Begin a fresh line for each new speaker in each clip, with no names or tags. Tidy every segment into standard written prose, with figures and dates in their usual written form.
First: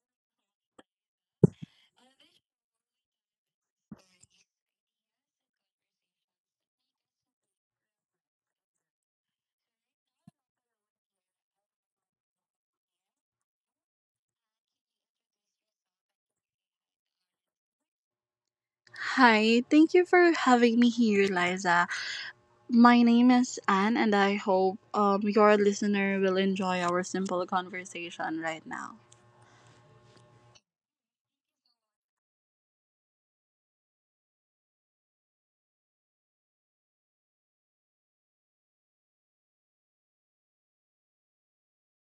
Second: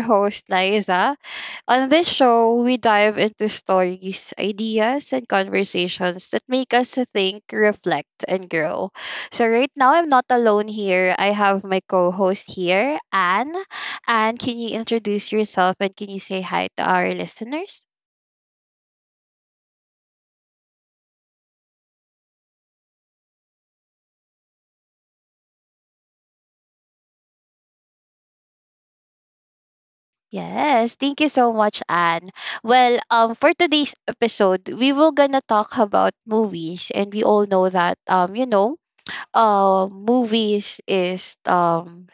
host, Liza. On this show, we dive into stories, ideas, and conversations that make us think, reflect, and grow. So, right now, I'm not alone here. I have my co host here, Anne. Anne, can you introduce yourself and can you say hi to our listeners?
Hi, thank you for having me here, Liza. My name is Anne, and I hope your listener will enjoy our simple conversation right now.
Yes, thank you so much, Anne. For today's episode, we will gonna talk about movies, and we all know that movies is um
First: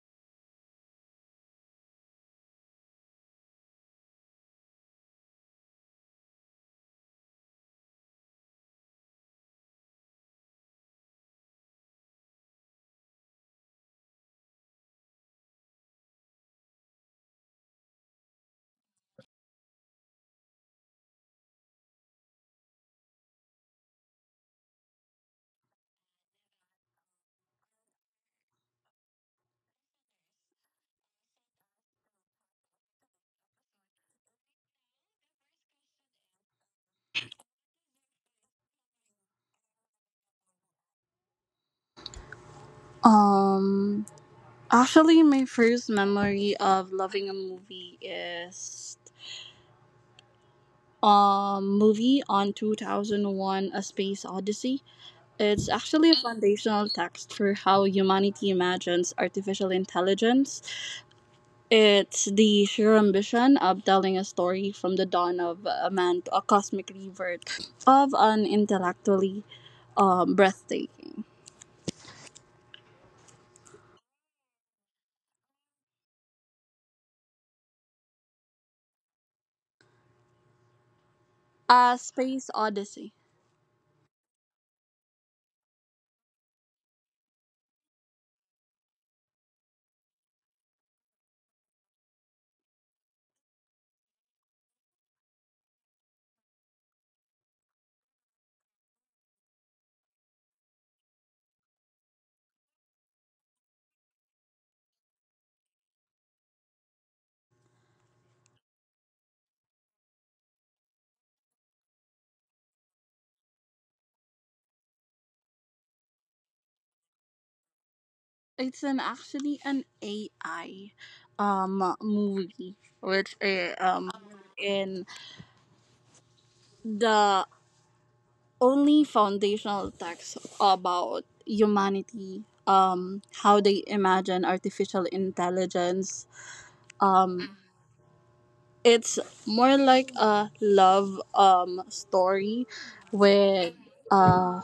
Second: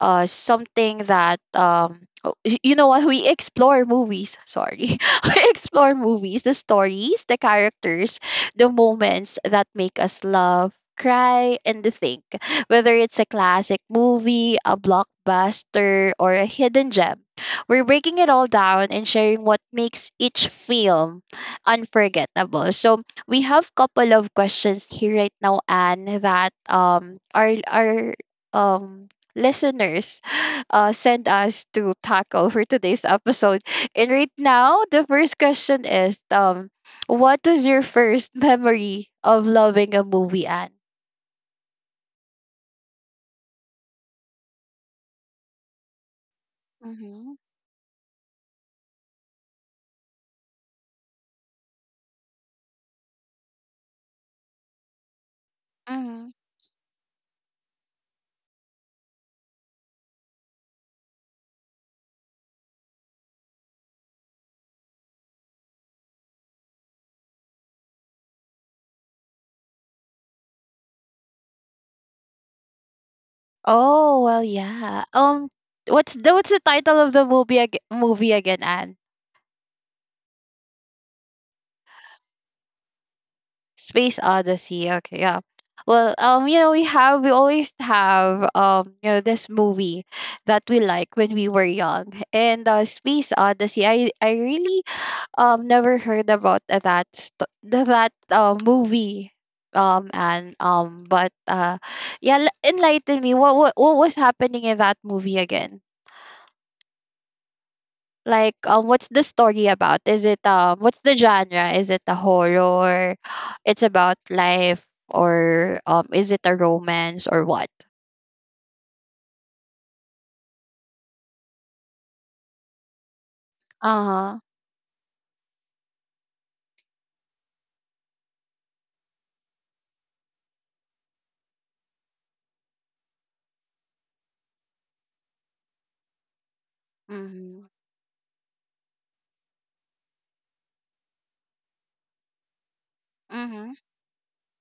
uh something that um oh, y- you know what we explore movies, sorry. We explore movies, the stories, the characters, the moments that make us laugh, cry, and think, whether it's a classic movie, a blockbuster, or a hidden gem. We're breaking it all down and sharing what makes each film unforgettable. So we have couple of questions here right now and that are um listeners sent us to tackle for today's episode. And right now, the first question is, what was your first memory of loving a movie, Anne?
Um, Actually, my first memory of loving
Mm-hmm.
a movie is movie on 2001 a space odyssey. It's actually a
Mm-hmm.
foundational text for how humanity imagines artificial intelligence. It's the sheer ambition of telling a story from the dawn of a man to a cosmic rebirth of an intellectually breathtaking.
Oh, well, yeah. What's the title of the movie again, Anne?
A space odyssey.
Space Odyssey. Okay, yeah. We have we always have this movie that we like when we were young. And Space Odyssey, I really never heard about that movie. And but Yeah, enlighten me. What was happening in that movie again? What's the story about? Is it What's the genre? Is it a horror? It's about life, or is it a romance or what?
It's an actually an AI movie, which
Uh huh.
in the only foundational text about humanity, how they imagine artificial intelligence, um.
Mhm.
It's more like a love story with
Mhm.
uh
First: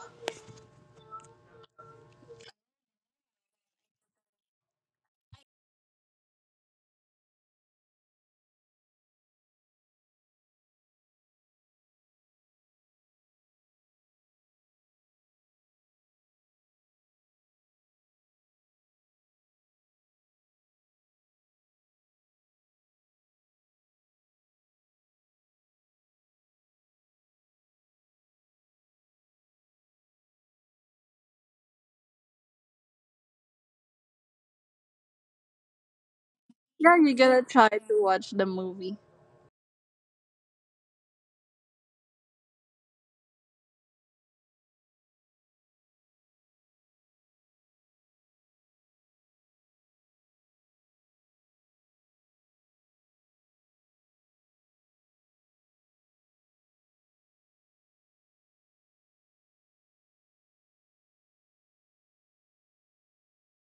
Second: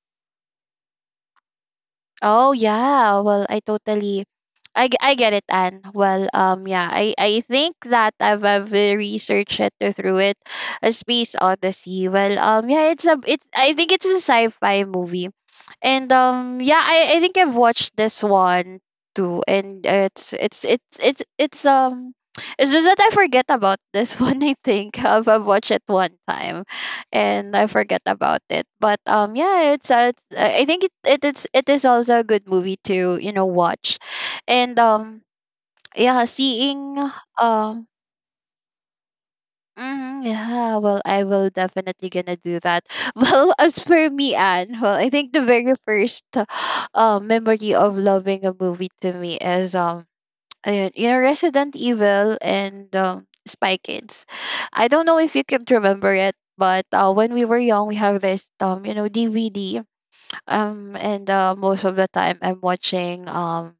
Oh yeah. I totally I get it, Anne. Yeah, I think that I've researched it, a space odyssey. Yeah, it's a it. I think it's a sci-fi movie, and yeah, I think I've watched this one too, and it's just that I forget about this one. I think I've watched it one time, and I forget about it. But Yeah, it's I think it is also a good movie to watch and yeah,
yeah, you going to try
um
to watch the movie.
mhm, yeah, well I will definitely gonna do that. Well, as for me, Anne, well I think the very first memory of loving a movie to me is ayun, you know, Resident Evil and Spy Kids. I don't know if you can remember it. But when we were young, we have this DVD, and most of the time I'm watching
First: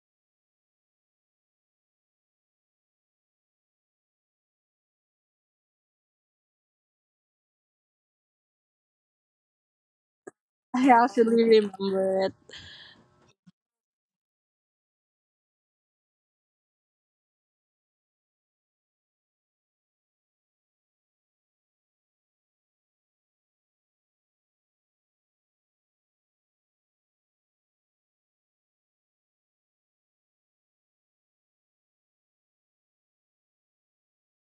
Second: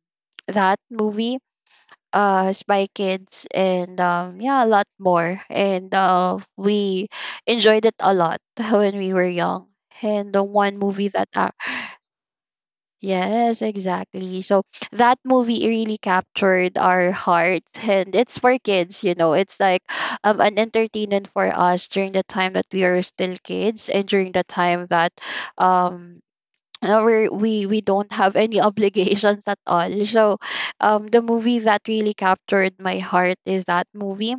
that movie, spy kids, and yeah, a lot more, and we enjoyed it a lot when we were young, and the one
I
movie that
actually remember it.
yes, exactly. So that movie really captured our hearts. And it's for kids, you know, it's like an entertainment for us during the time that we are still kids, and during the time that um we don't have any obligations at all. So, the movie that really captured my heart is that movie,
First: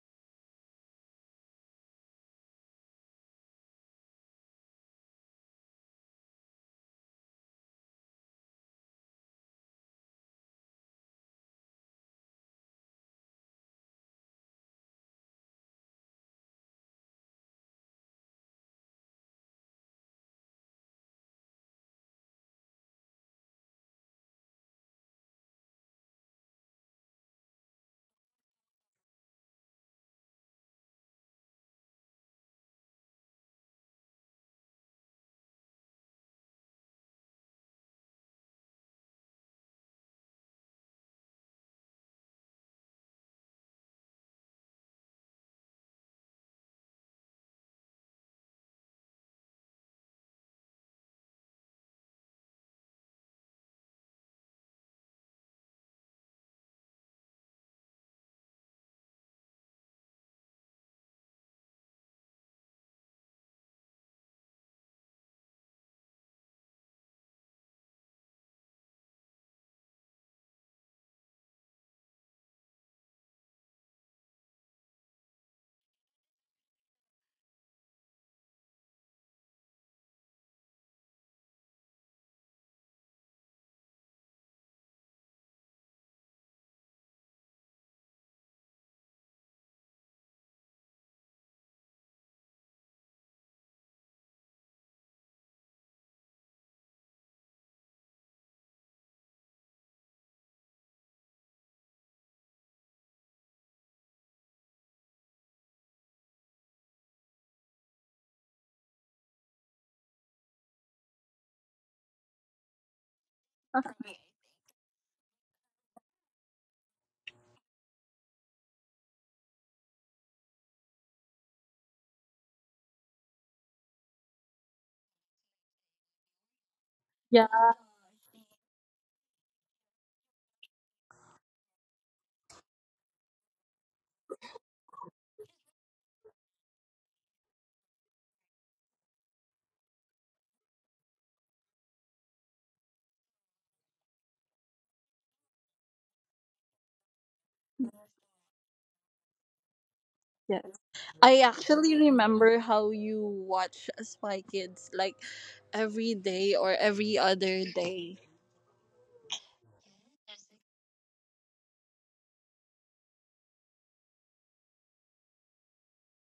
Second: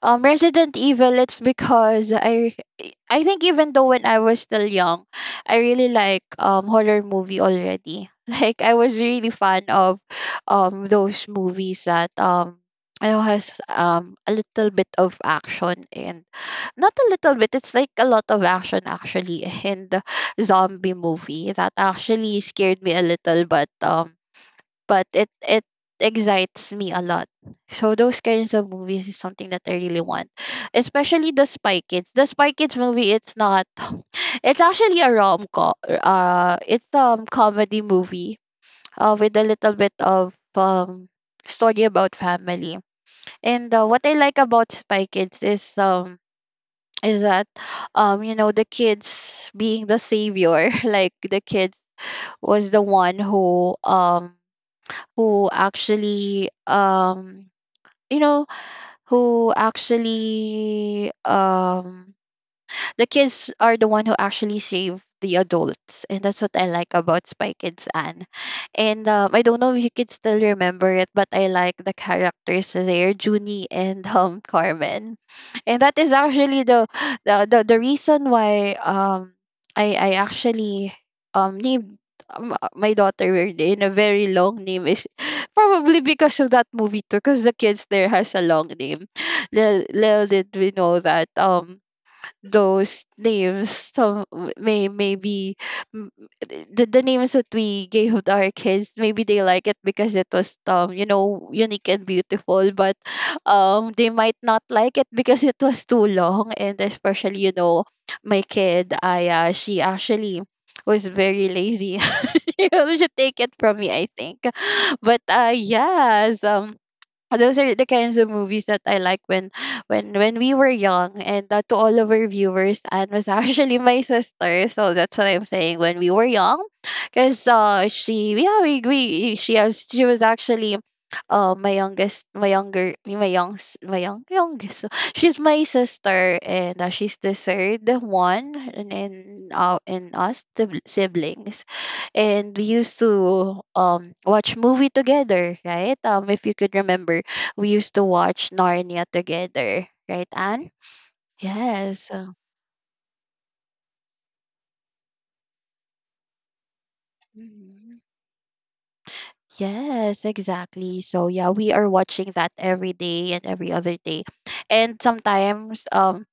Resident Evil. It's because I think even though when I was still young, I really like horror movie already. Like I was really fan of those movies that. I know, has a little bit of action, and not a little bit, it's like a lot of action actually in the zombie movie that actually scared me a little, but it excites me a lot. So those kinds of movies is something that I really want, especially the spy kids movie. It's not, it's actually a rom-com, it's comedy movie with a little bit of story about family. And what I like about spy kids is that you know, the kids being the savior. Like the kids was the one who actually you know who actually the kids are the one who actually save the adults, and that's what I like about spy kids. And I don't know if you could still remember it, but I like the characters there, junie and carmen, and that is actually the reason why I actually named my daughter in a very long name, is probably because of that movie too, because the kids there has a long name. Little did we know that those names, some w- may maybe m- the names that we gave to our kids, maybe they like it because it was unique and beautiful, but they might not like it because it was too long, and especially you know my kid Aya, she actually was very lazy. You know, she take it from me I think. But yes, those are the kinds of movies that I like when when we were young. And to all of our viewers, Anne was actually my sister, so that's what I'm saying when we were young, because
Yeah,
she, yeah, we she has she was actually my youngest my younger my young youngest. So she's my sister, and she's the third one, and in us the siblings. And we used to watch movie together, right? If you could remember, we used to watch Narnia together, right,
yes.
Anne?
I actually
Yes.
remember how you watch spy kids, like every day or every other
Mhm.
day.
Yes, exactly. So yeah, we are watching that every day and every other day. And sometimes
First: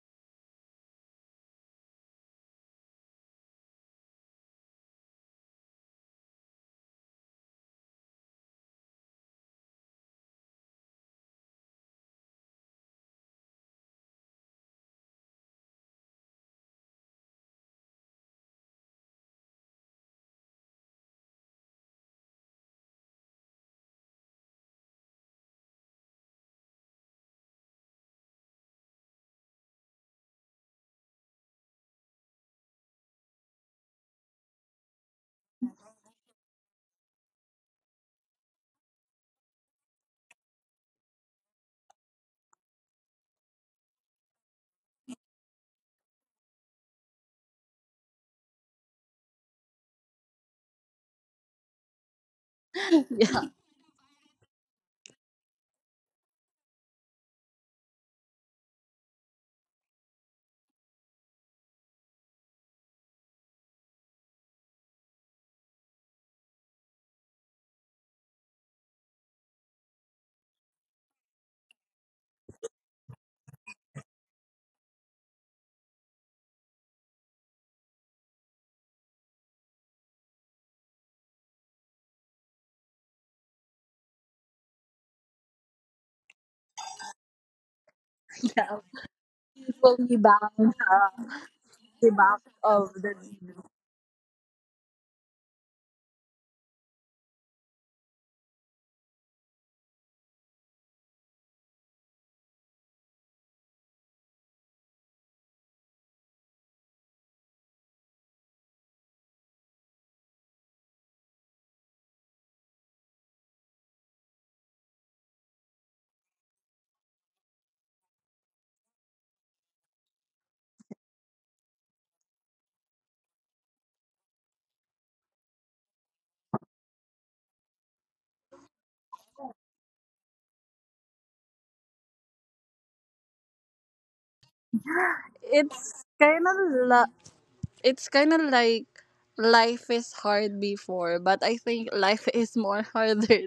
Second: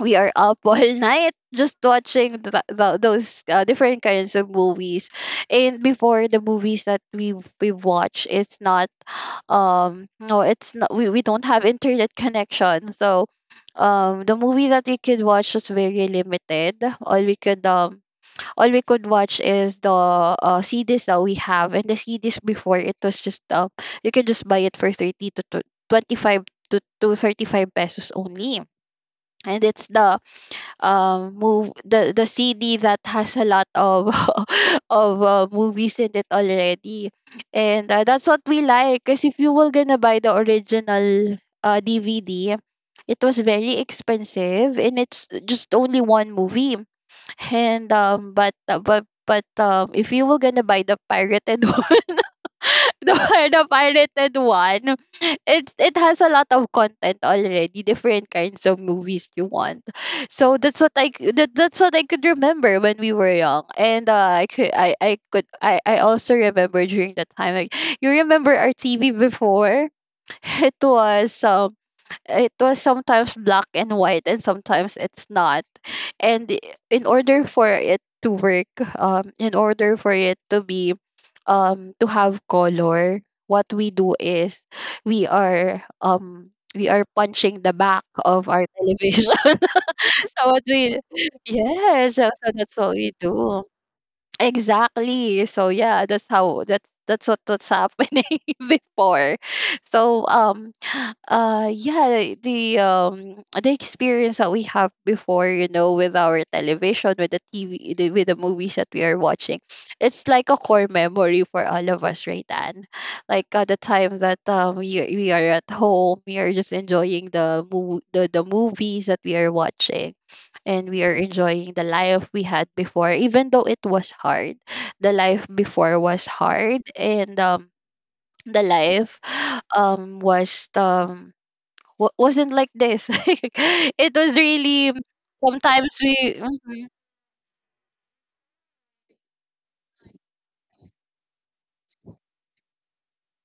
we are up all night just watching those different kinds of movies. And before, the movies that we watch, it's not no it's not, we don't have internet connection, so the movie that we could watch was very limited. all we could um all we could watch is the cds that we have, and the cds before, it was just you can just buy it for thirty to twenty-five to thirty-five pesos only. And it's the move the CD that has a lot of of movies in it already. And that's what we like, because if you were gonna buy the original DVD, it was very expensive and it's just only one movie. And but If you were gonna buy the pirated one,
Yeah,
the pirated one, it has a lot of content already, different kinds of movies you want. So that's what I could remember when we were young. And I could, I also remember during that time. Like, you remember our TV before, it was um, it was sometimes black and white and sometimes it's not. and i- in order for it to work, in order for it to be to have color, what we do is we are um we are punching the back of our
yeah.
television.
People
So what
rebound,
we
uh,
yeah,
rebound
so that's what
of the.
we do, exactly. So yeah, that's how, that's what, what's happening before. So yeah, the experience that we have before, you know, with our television, with the tv, with the movies that we are watching, it's like a core memory for all of us, right? And like at the time that we are at home, we are just enjoying the movies that we are watching, and we are enjoying the life we had before, even though it was hard. The life before was hard, and the life was wa- wasn't like this. It was really sometimes
It's
we
kind
mhm,
of, it's kind of like life is hard before, but I think life is more harder.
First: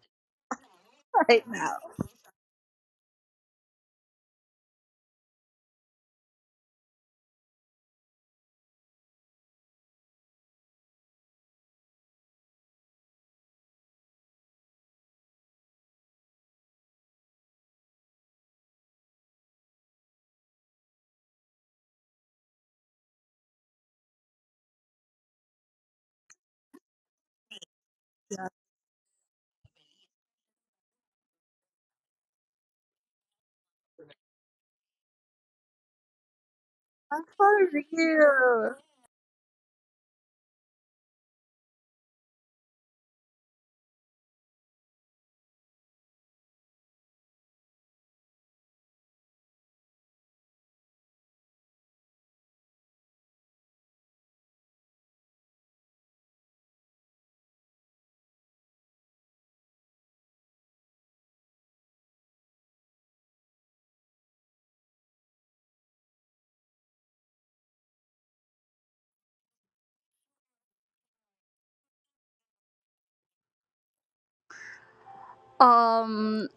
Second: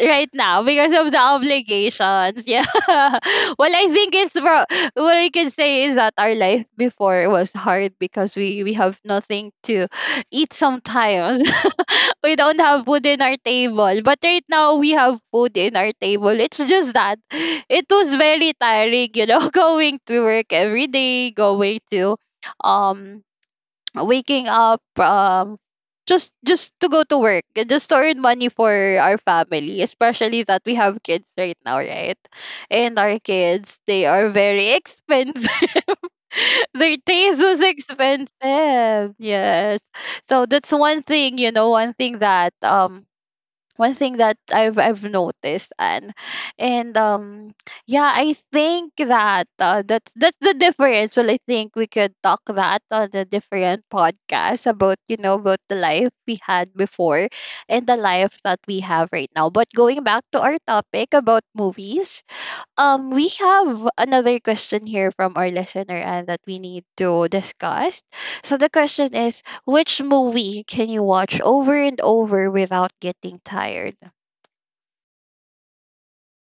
right now, because of the obligations. Yeah. Well, I think what I can say is that our life before was hard because we have nothing to eat sometimes. We don't have food in our table, but right now we have food in our table. It's just that it was very tiring, you know, going to work every day, going to um waking up, just to go to work and just to earn money for our family, especially that we have kids right now, right? And our kids, they are very expensive. Their taste was
For real.
expensive, yes. So that's one thing, you know, one thing that I've noticed. And yeah, I think that that's the difference. Well, I think we could talk that on a different podcast about about the life we had before and the life that we have right now. But going back to our topic about movies, we have another question here from our listener and that we need to discuss. So the question is, which movie can you watch over and over without getting tired?
Um,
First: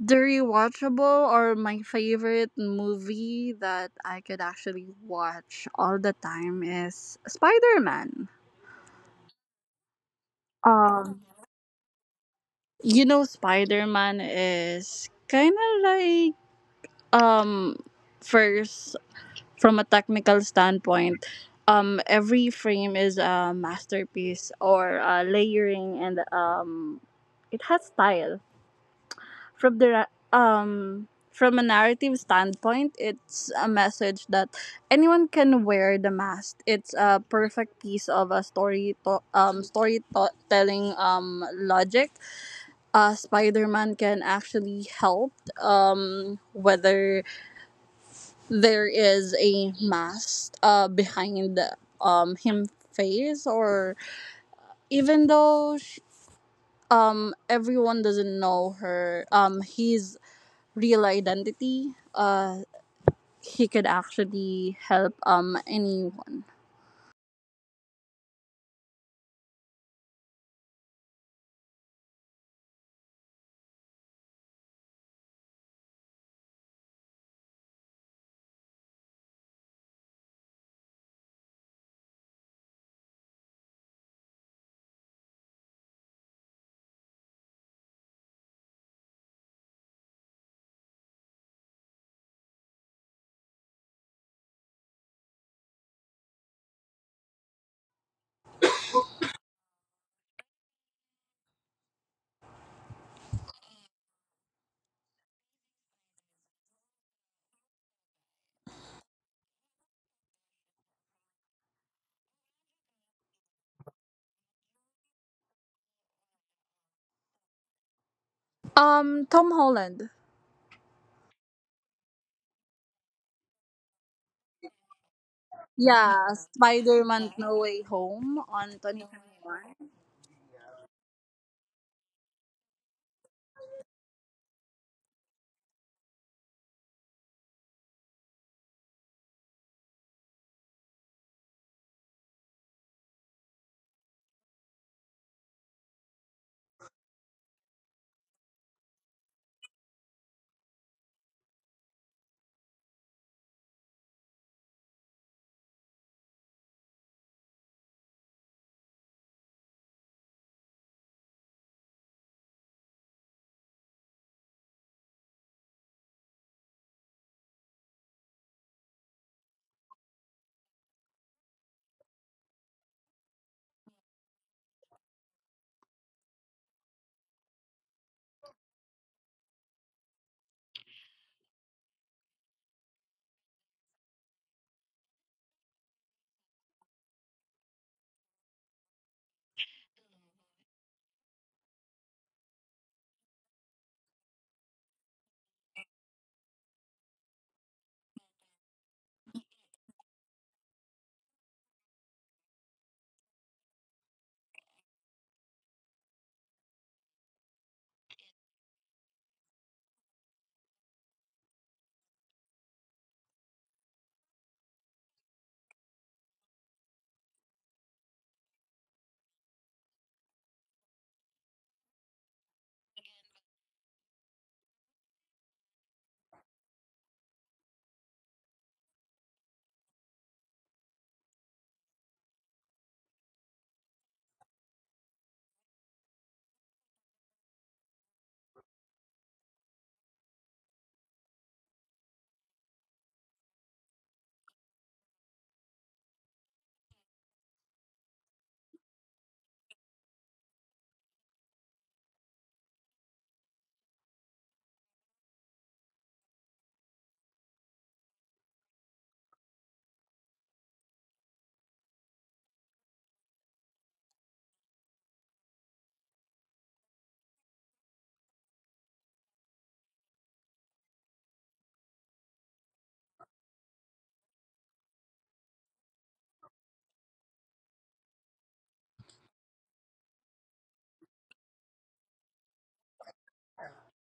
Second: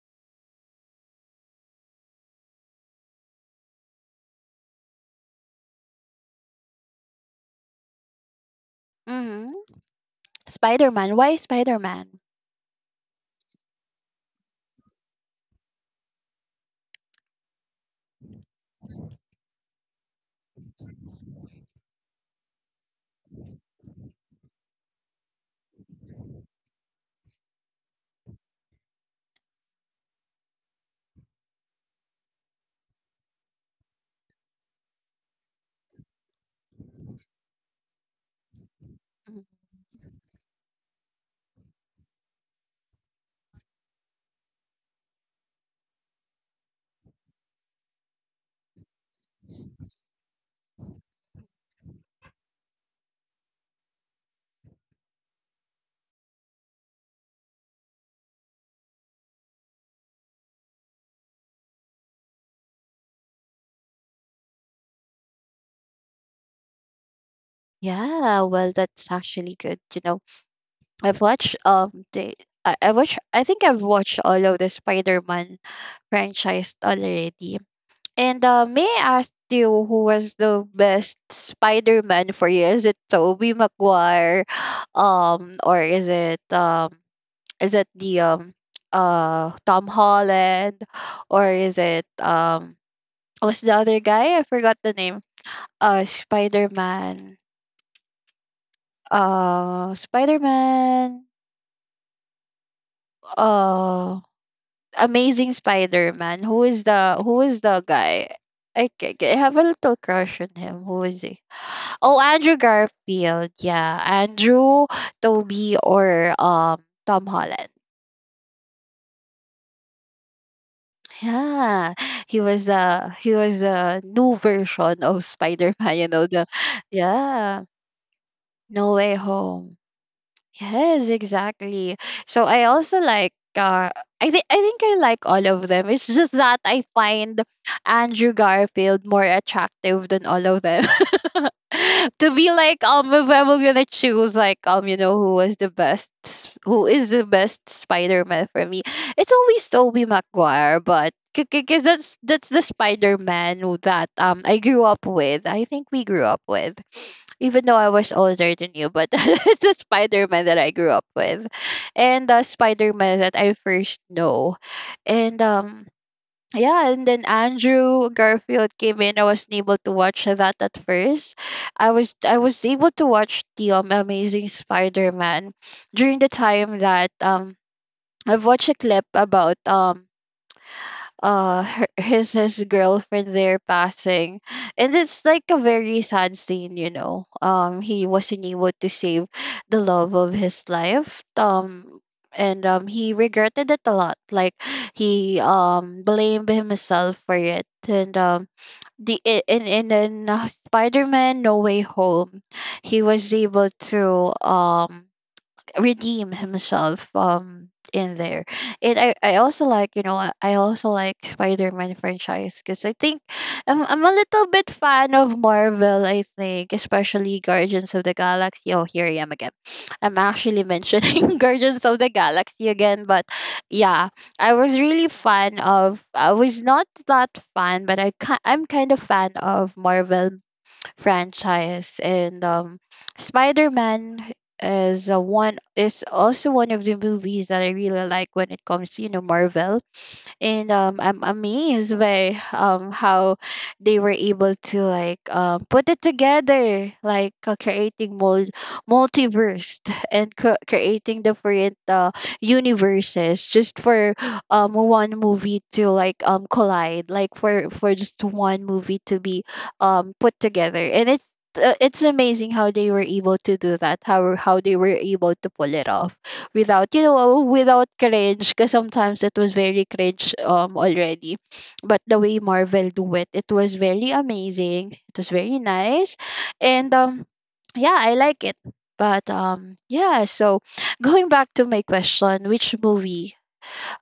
the rewatchable or my favorite movie that I could actually watch all the time is Spider Man.
Mm-hmm. Spider-Man.
Um,
Why Spider-Man?
you know, Spider Man is kind of like um first, from a technical standpoint, every frame is a masterpiece or a layering, and it has style. From the from a narrative standpoint, it's a message that anyone can wear the mask. It's a perfect piece of a
Mhm.
storytelling logic. Spider Man can actually help whether there is a mask behind him face, or even though sh everyone doesn't know her his real identity, he could actually help anyone.
Yeah, well, that's actually good. You know, I've watched the I watch I think I've watched all of the Spider-Man franchise already. And may I ask you who was the best Spider-Man for you? Is it Tobey Maguire, or is it the Tom Holland, or is it what's the other guy? I forgot the name. Uh, Spider-Man. Spider-Man. Uh, Amazing Spider-Man. Who is the guy? I have a little crush on him. Who is he? Oh, Andrew Garfield. Yeah, Andrew, Toby, or Tom Holland.
Tom Holland.
Yeah, he was a new version of Spider Man. You know
Yeah,
the
Spider-Man No
Yeah,
Way Home on
No Way Home.
2021.
Yes, exactly. So I also like I think I like all of them. It's just that I find Andrew Garfield more attractive than all of them. to be like If I were gonna choose like who is the best Spider-Man for me, it's always Tobey Maguire, but because that's the Spider-Man who that I grew up with. I think we grew up with, even though I was older than you, but it's a Spider Man that I grew up with, and the Spider Man that I first know. And. Yeah, and then Andrew Garfield came in. I wasn't able to watch that at first. I was able to watch the Amazing Spider Man during the time that I've watched a clip about his girlfriend there passing, and it's like a very sad scene, you know, he wasn't able to save the love of his life, and he regretted it a lot, like he blamed himself for it. And the I- in, Spider-Man No Way Home, he was able to redeem himself in there. And I also like, I also like Spider-Man franchise because I think I'm a little bit fan of Marvel. I think, especially Guardians of the Galaxy, oh here I am again, I'm actually mentioning Guardians of the Galaxy again, but yeah, I was really fan of, I was not that fan, but I'm kind of fan of Marvel franchise. And Spider-Man is also one of the movies that I really like when it comes to, Marvel. And I'm amazed by how they were able to like put it together, like creating mold multiverse and creating different universes just for one movie to like collide, like for just one movie to be put together. And it's It's amazing how they were able to do that, how they were able to pull it off without, without cringe, because sometimes it was very cringe already, but the way Marvel do it, it was very amazing, it was very nice. And Yeah, I like it. But Yeah, so going back to my question, which movie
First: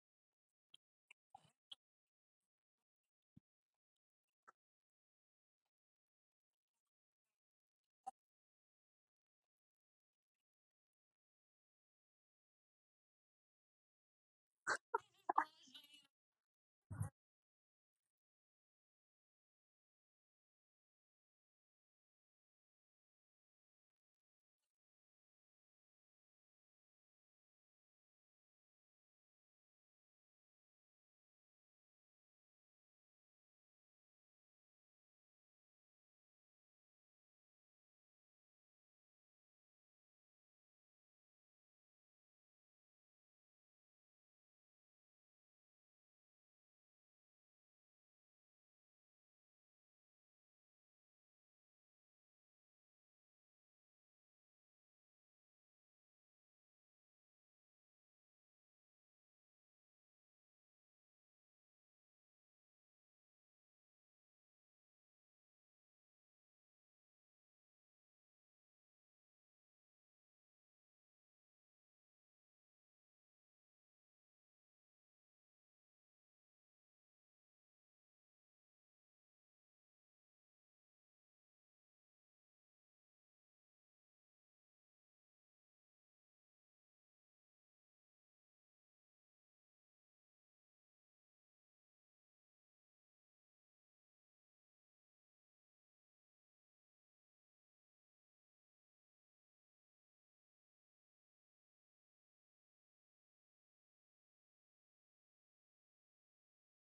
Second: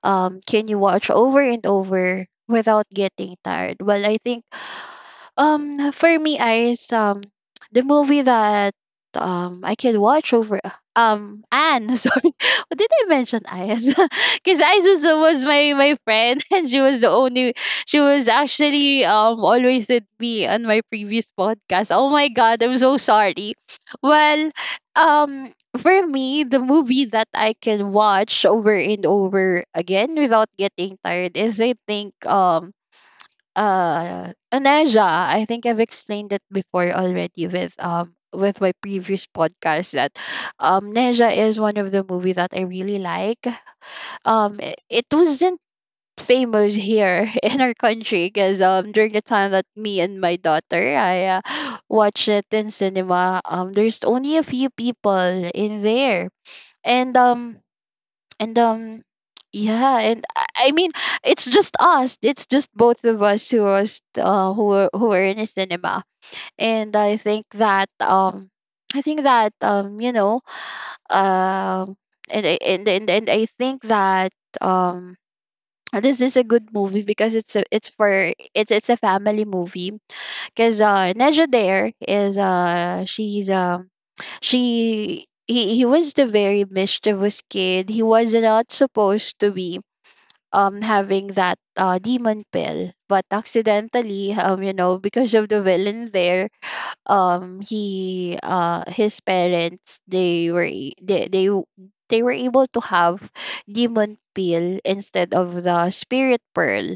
can you watch over and over without getting tired? Well, I think, for me, Iris, the movie that I can watch over, Anne. Sorry, what did I mention Iris? Because Iris was, my my friend, and she was the only. She was actually always with me on my previous podcast. Oh my God, I'm so sorry. Well, For me, the movie that I can watch over and over again without getting tired is, I think, Aneja. I think I've explained it before already with, with my previous podcast, that Neja is one of the movie that I really like. It wasn't famous here in our country, because during the time that me and my daughter I watched it in cinema, there's only a few people in there. And um and Yeah, and I mean, it's just us, it's just both of us who were in a cinema. And I think that You know, um and I think that um this is a good movie because it's for, it's it's a family movie because Neja there is she's she he was the very mischievous kid. He was not supposed to be having that demon pill, but accidentally, you know, because of the villain there, he his parents, they they were able to have demon pill instead of the spirit pearl.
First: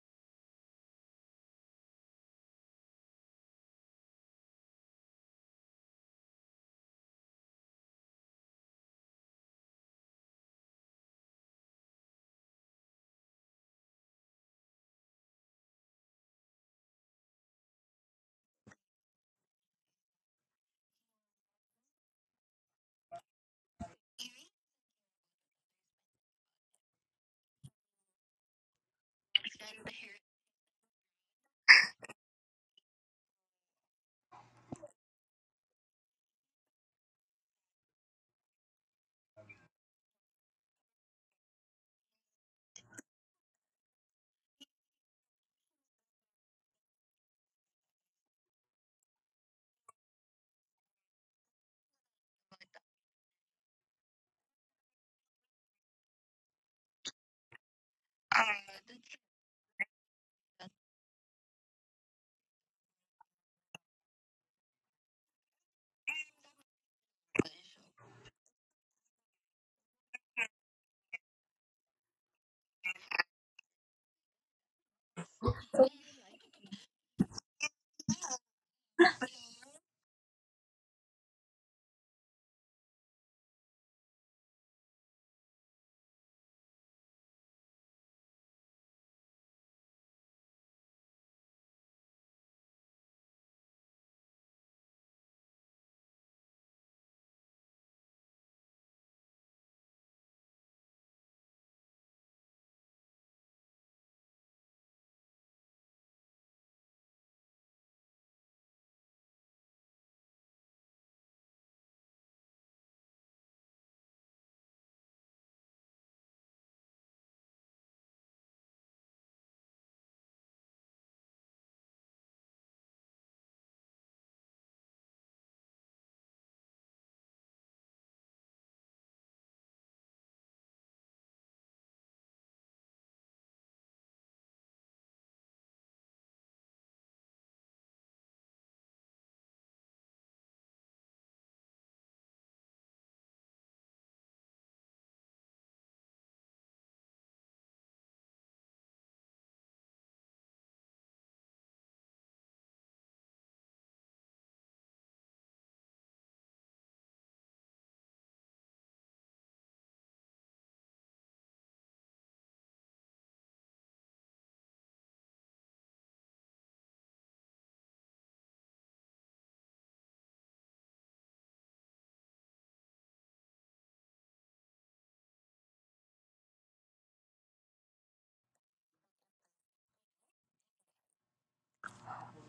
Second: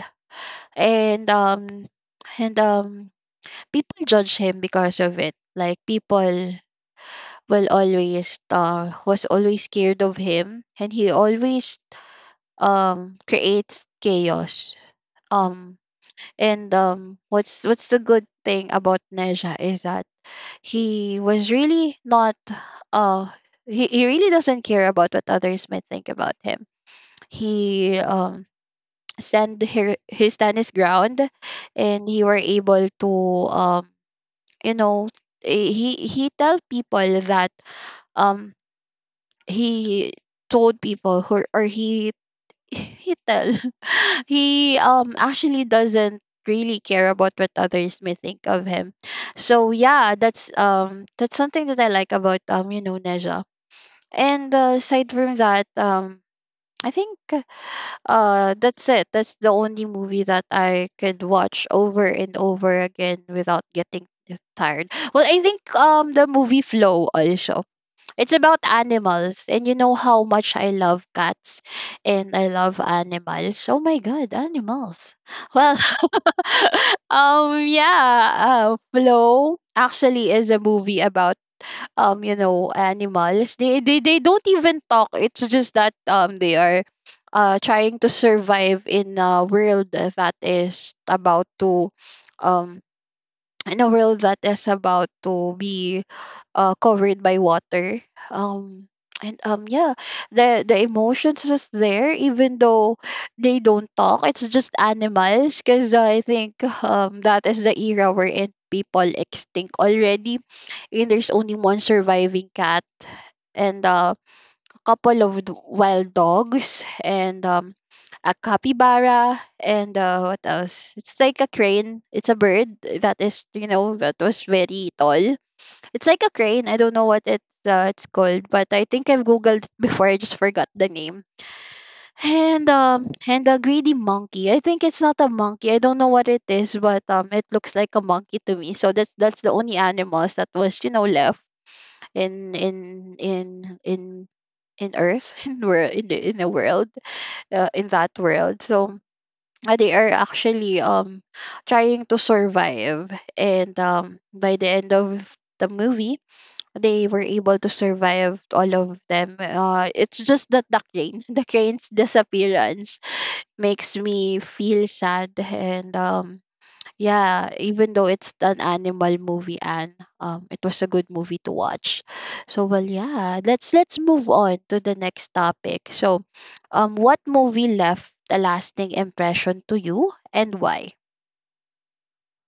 And um and People judge him because of it, like people will always was always scared of him, and he always creates chaos. Um And What's the good thing about Neja is that he was really not, uh he really doesn't care about what others might think about him. He stand here he stand his ground, and he were able to, um you know he tell people that, um he told people who, or he he tell he actually doesn't really care about what others may think of him. So yeah, that's something that I like about, Neja. And aside from that, I think that's it, that's the only movie that I could watch over and over again without getting tired. Well, I think the movie Flow also, it's about animals, and you know how much I love cats and I love animals. Oh my god, animals. Well, yeah, Flow actually is a movie about, animals. They don't even talk. It's just that they are trying to survive in a world that is about to um in a world that is about to be covered by water. Um, and Yeah, the emotions was there, even though they don't talk. It's just animals, because I think that is the era we're in. People extinct already, and there's only one surviving cat, and couple of wild dogs, and a capybara, and what else? It's like a crane. It's a bird that is, you know, that was very tall. It's like a crane. I don't know what it's called, but I think I've googled it before. I just forgot the name. And a greedy monkey. I think it's not a monkey. I don't know what it is, but it looks like a monkey to me. So that's the only animals that was, you know, left in in in in in Earth, in the world, in that world. So they are actually trying to survive, and by the end of the movie, they were able to survive all of them. It's just that the crane, the crane's disappearance makes me feel sad. And Yeah, even though it's an animal movie, and it was a good movie to watch. So, well, yeah, let's move on to the next topic. So, what movie left a lasting impression to you, and why?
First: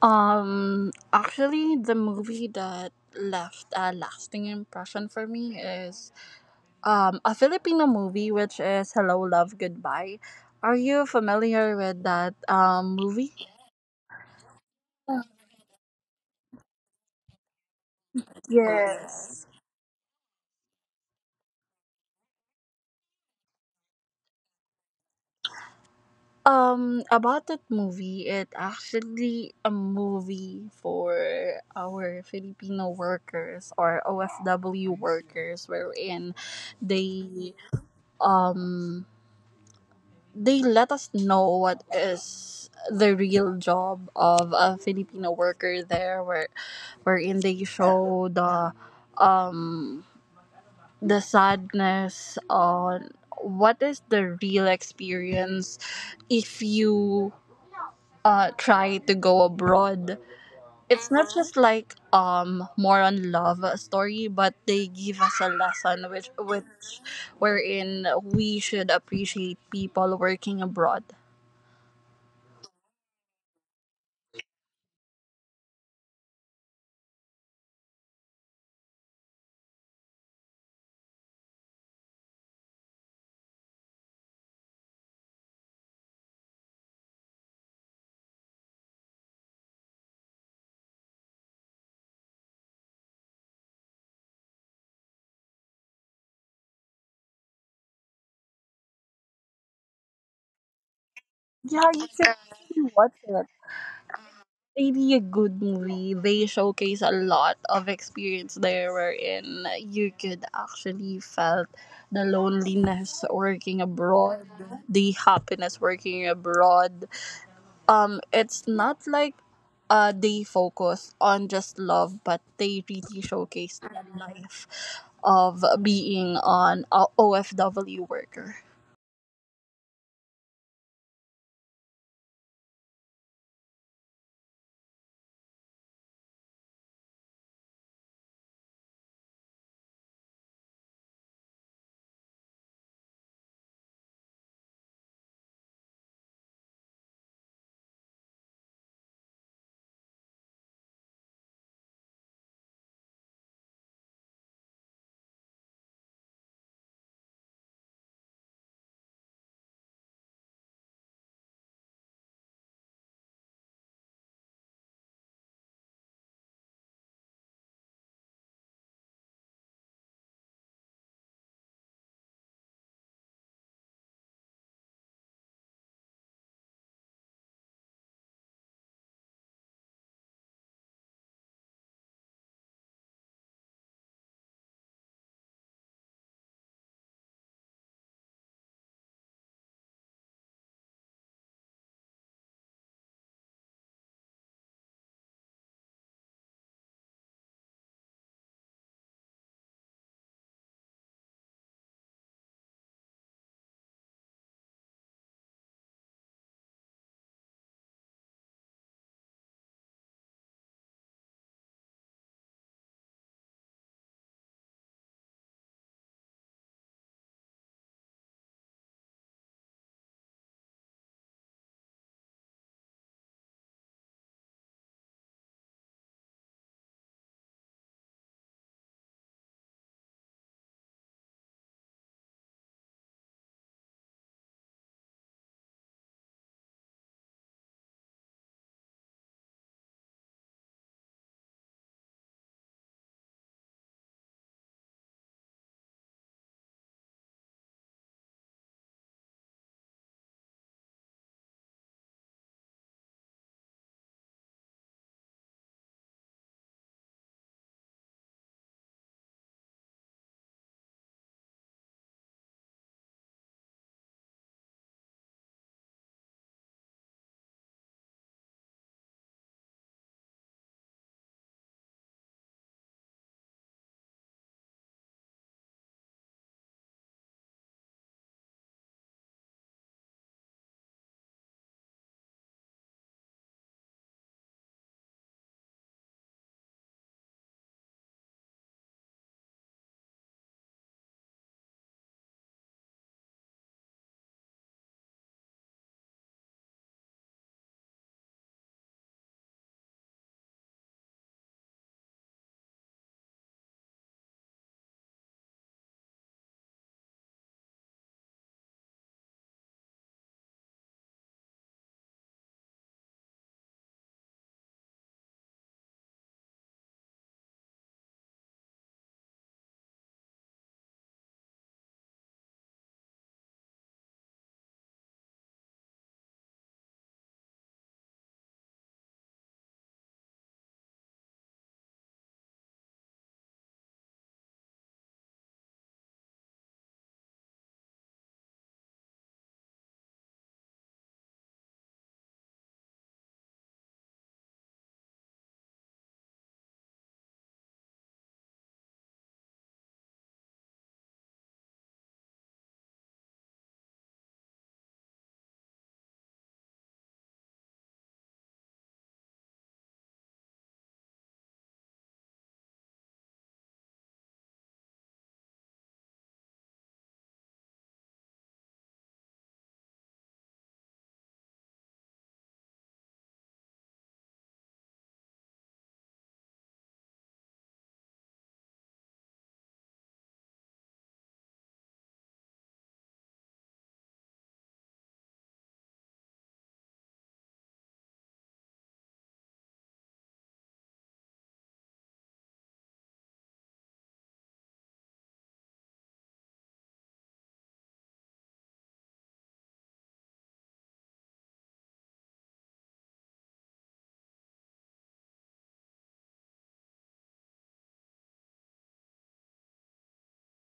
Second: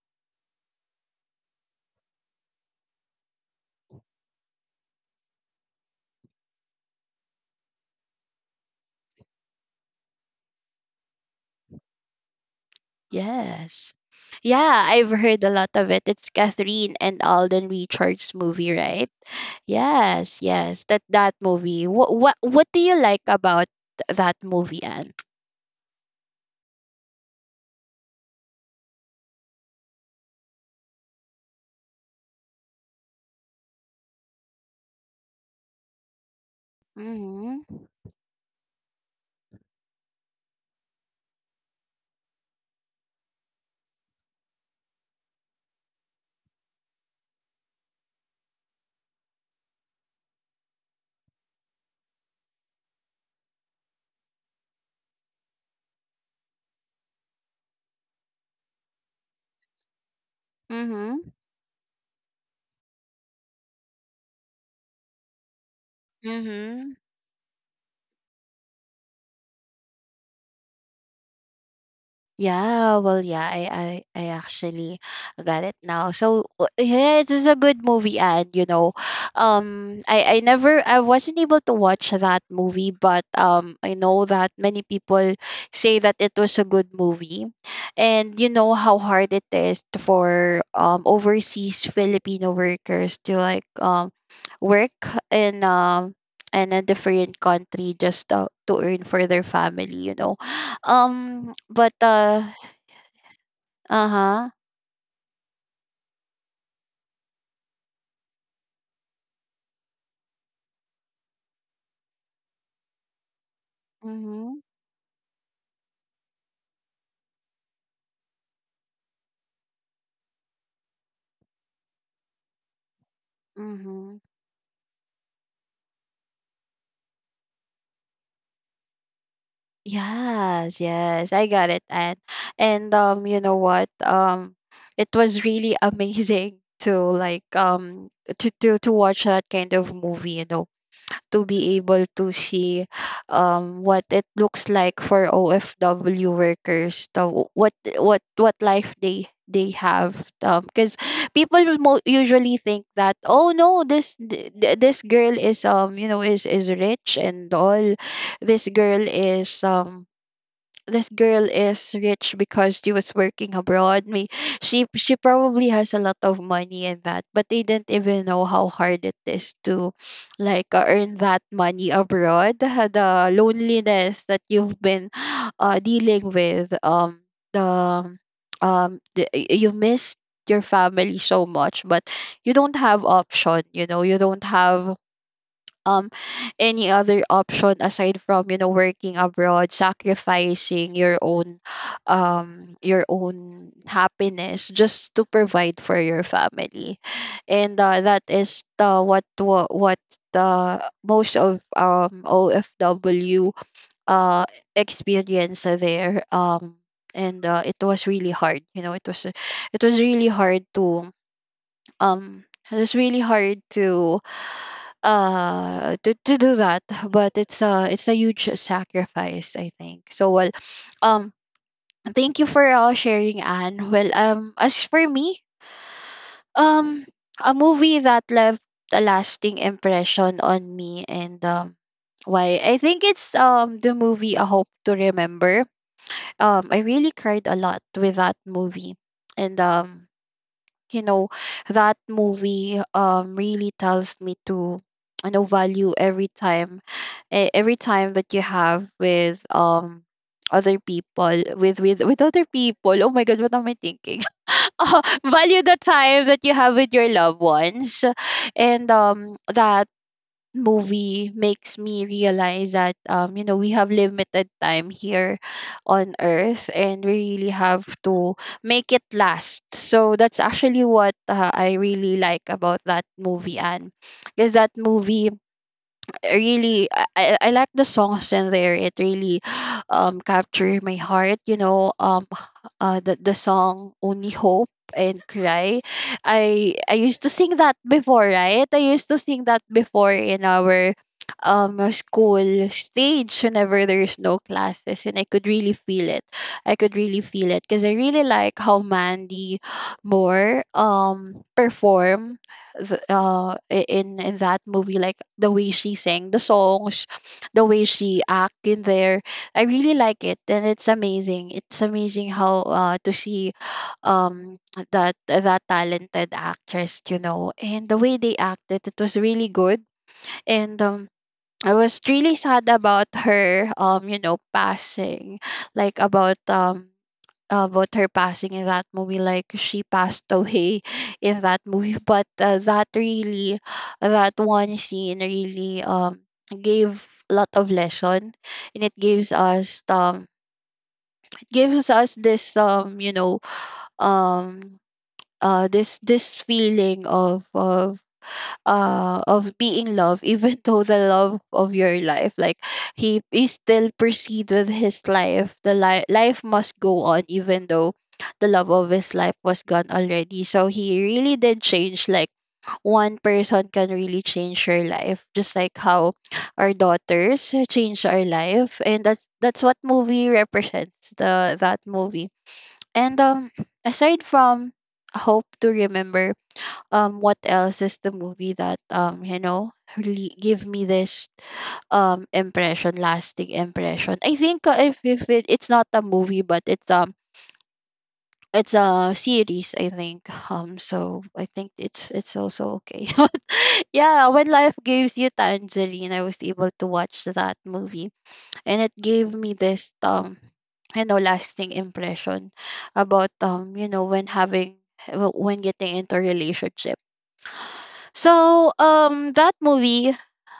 Actually, the movie that left a lasting impression for me is a Filipino movie, which is Hello, Love, Goodbye. Are you familiar with that movie?
Yes. Yeah, I've heard a lot of it. It's Catherine and Alden Richards movie, right?
Yes.
Yes, yes. That that movie. What do you like about that movie, Anne?
About that movie, it actually a movie for our Filipino workers or OFW workers, wherein they
Mhm.
they let us know what is the real job of a Filipino worker there, wherein they show um the sadness on what is the real experience if you try to go abroad. It's not
Mhm.
just like more on love story, but they give us a lesson which
Mhm.
wherein we should appreciate people working abroad.
Yeah, well, yeah, I actually got it now. So yeah, this is a good movie, and you know, I never, I wasn't able to watch that movie, but I know that many people say that it was a good movie, and you know how hard it is for overseas Filipino workers to like work in um in a different country just to earn for their family, you know,
Yeah,
but
you should watch it.
uh-huh.
Really a good movie. They showcase a lot of experience there wherein you could actually felt the loneliness working abroad,
Mm-hmm.
the happiness working abroad. Um, it's not like they focus on just love, but they really showcase the
Mm-hmm.
life of being an OFW worker.
Yes, yes, I got it, and you know what? It was really amazing to like, to watch that kind of movie. You know, to be able to see what it looks like for OFW workers, what life they have because people will usually think that, oh no, this girl is is rich and all. This girl is this girl is rich because she was working abroad. Me, she probably has a lot of money and that, but they didn't even know how hard it is to, earn that money abroad. The loneliness that you've been, dealing with. The, the, you missed your family so much, but you don't have option. You know, you don't have um any other option aside from, you know, working abroad, sacrificing your own happiness just to provide for your family. And that is the what the most of OFW uh experience there. And It was really hard, you know, it was really hard to um it's really hard to to do that, but it's a huge sacrifice, I think. So, well, um thank you for all sharing, Anne. Well, as for me, um a movie that left a lasting impression on me, and why, I think it's the movie A Hope to Remember. I really cried a lot with that movie. And you know That movie really tells me to, you know, value every time, every time that you have with other people, with other people. Oh my god, what am I thinking? Value the time that you have with your loved ones. And That movie makes me realize that, you know, we have limited time here on earth and we really have to make it last. So that's actually what, I really like about that movie. And because that movie really, I like the songs in there. It really captured my heart, you know. The song Only Hope and Cry, I used to sing that before, right? I used to sing that before in our school stage whenever there's no classes, and I could really feel it. I could really feel it because I really like how Mandy Moore perform the, in that movie, like the way she sang the songs, the way she act in there. I really like it, and it's amazing. It's amazing how, to see um that that talented actress, you know, and the way they acted, it was really good. And I was really sad about her, passing, like about her passing in that movie. Like she passed away in that movie, but that really, that one scene really gave lot of lesson, and it gives us this, um this feeling of, of being loved, even though the love of your life, like, he still proceed with his life. The life must go on even though the love of his life was gone already. So he really did change. Like one person can really change your life, just like how our daughters change our life. And that's what movie represents, the that movie. And aside from Hope to Remember, what else is the movie that, really give me this impression, lasting impression? I think, if it, it's not a movie, but it's a series, I think. So I think it's also okay. But yeah, When Life Gives You Tangerine, I was able to watch that movie, and it gave me this, lasting impression about, when having, when getting into a relationship. So that movie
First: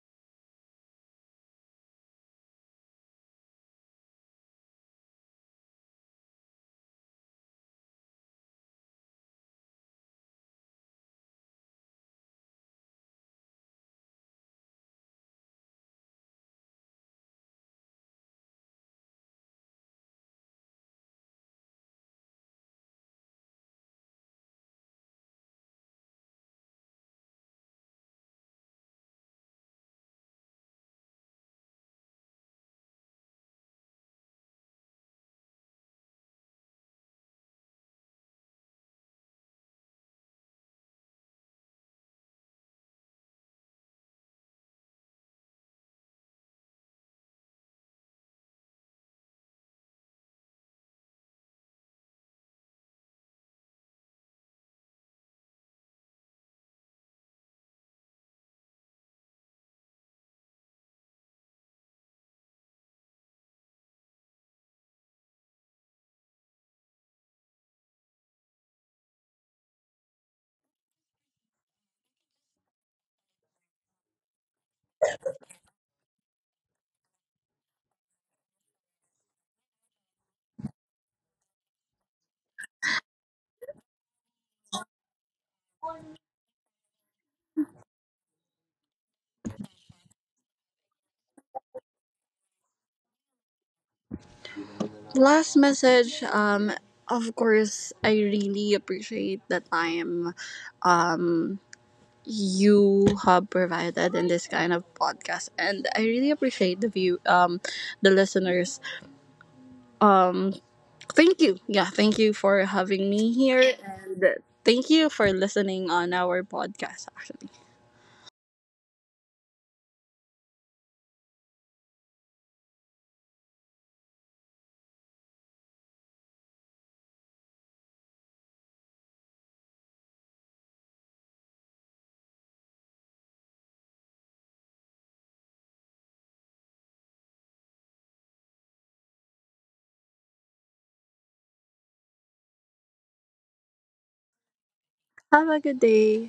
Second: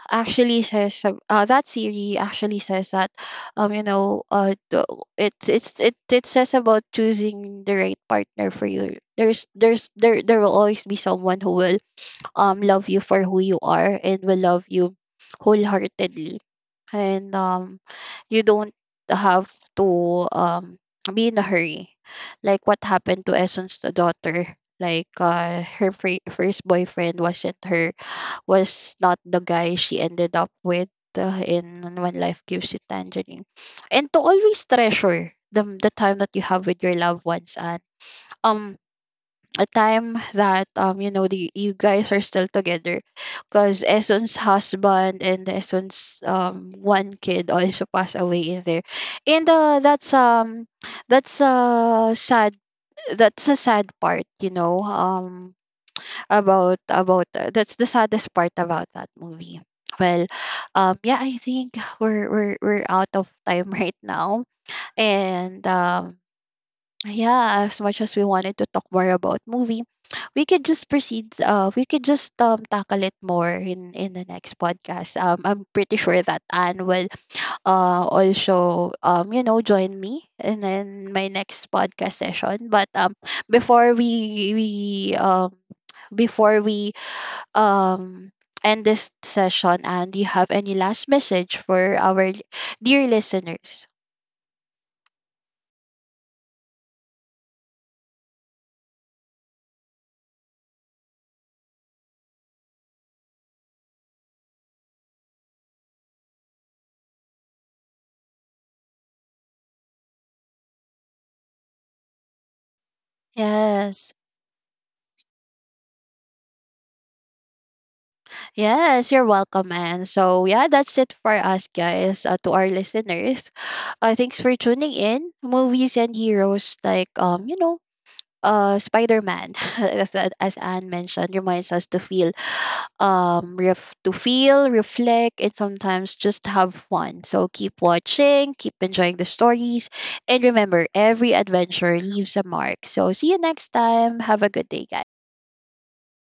actually says, that series actually says that, um you know uh the- it says about choosing the right partner for you. There's, there will always be someone who will love you for who you are and will love you wholeheartedly. And you don't have to be in a hurry, like what happened to Essence, the daughter. Like, her first boyfriend wasn't her, was not the guy she ended up with, in When Life Gives You Tangerine. And to always treasure the time that you have with your loved ones, and um a time that, you know the you guys are still together, because Esson's husband and Esson's one kid also passed away in there. And that's a sad, that's a sad part, you know, about, that's the saddest part about that movie. Well, yeah, I think we're out of time right now. And yeah, as much as we wanted to talk more about movie, we could just proceed. We could just tackle it more in the next podcast. I'm pretty sure that Anne will also you know join me in my next podcast session. But before we we um before we um end this session, Anne, do you have any last message for our dear listeners?
Last message. Of course, I really appreciate the time um, you have provided in this kind of podcast, and I really appreciate the view, the listeners. Um, Thank you. Yeah, thank you for having me here,
Yes.
and thank you for listening on our podcast. Actually,
Yes, you're welcome, and so yeah, that's it for us, guys, to our listeners. Thanks for tuning in. Movies and heroes like, Spider Man, as Anne mentioned, reminds us to feel, to feel, reflect, and sometimes just have fun. So keep watching, keep enjoying the stories, and remember, every adventure leaves a mark. So see you next time. Have a good day, guys.
have a good day.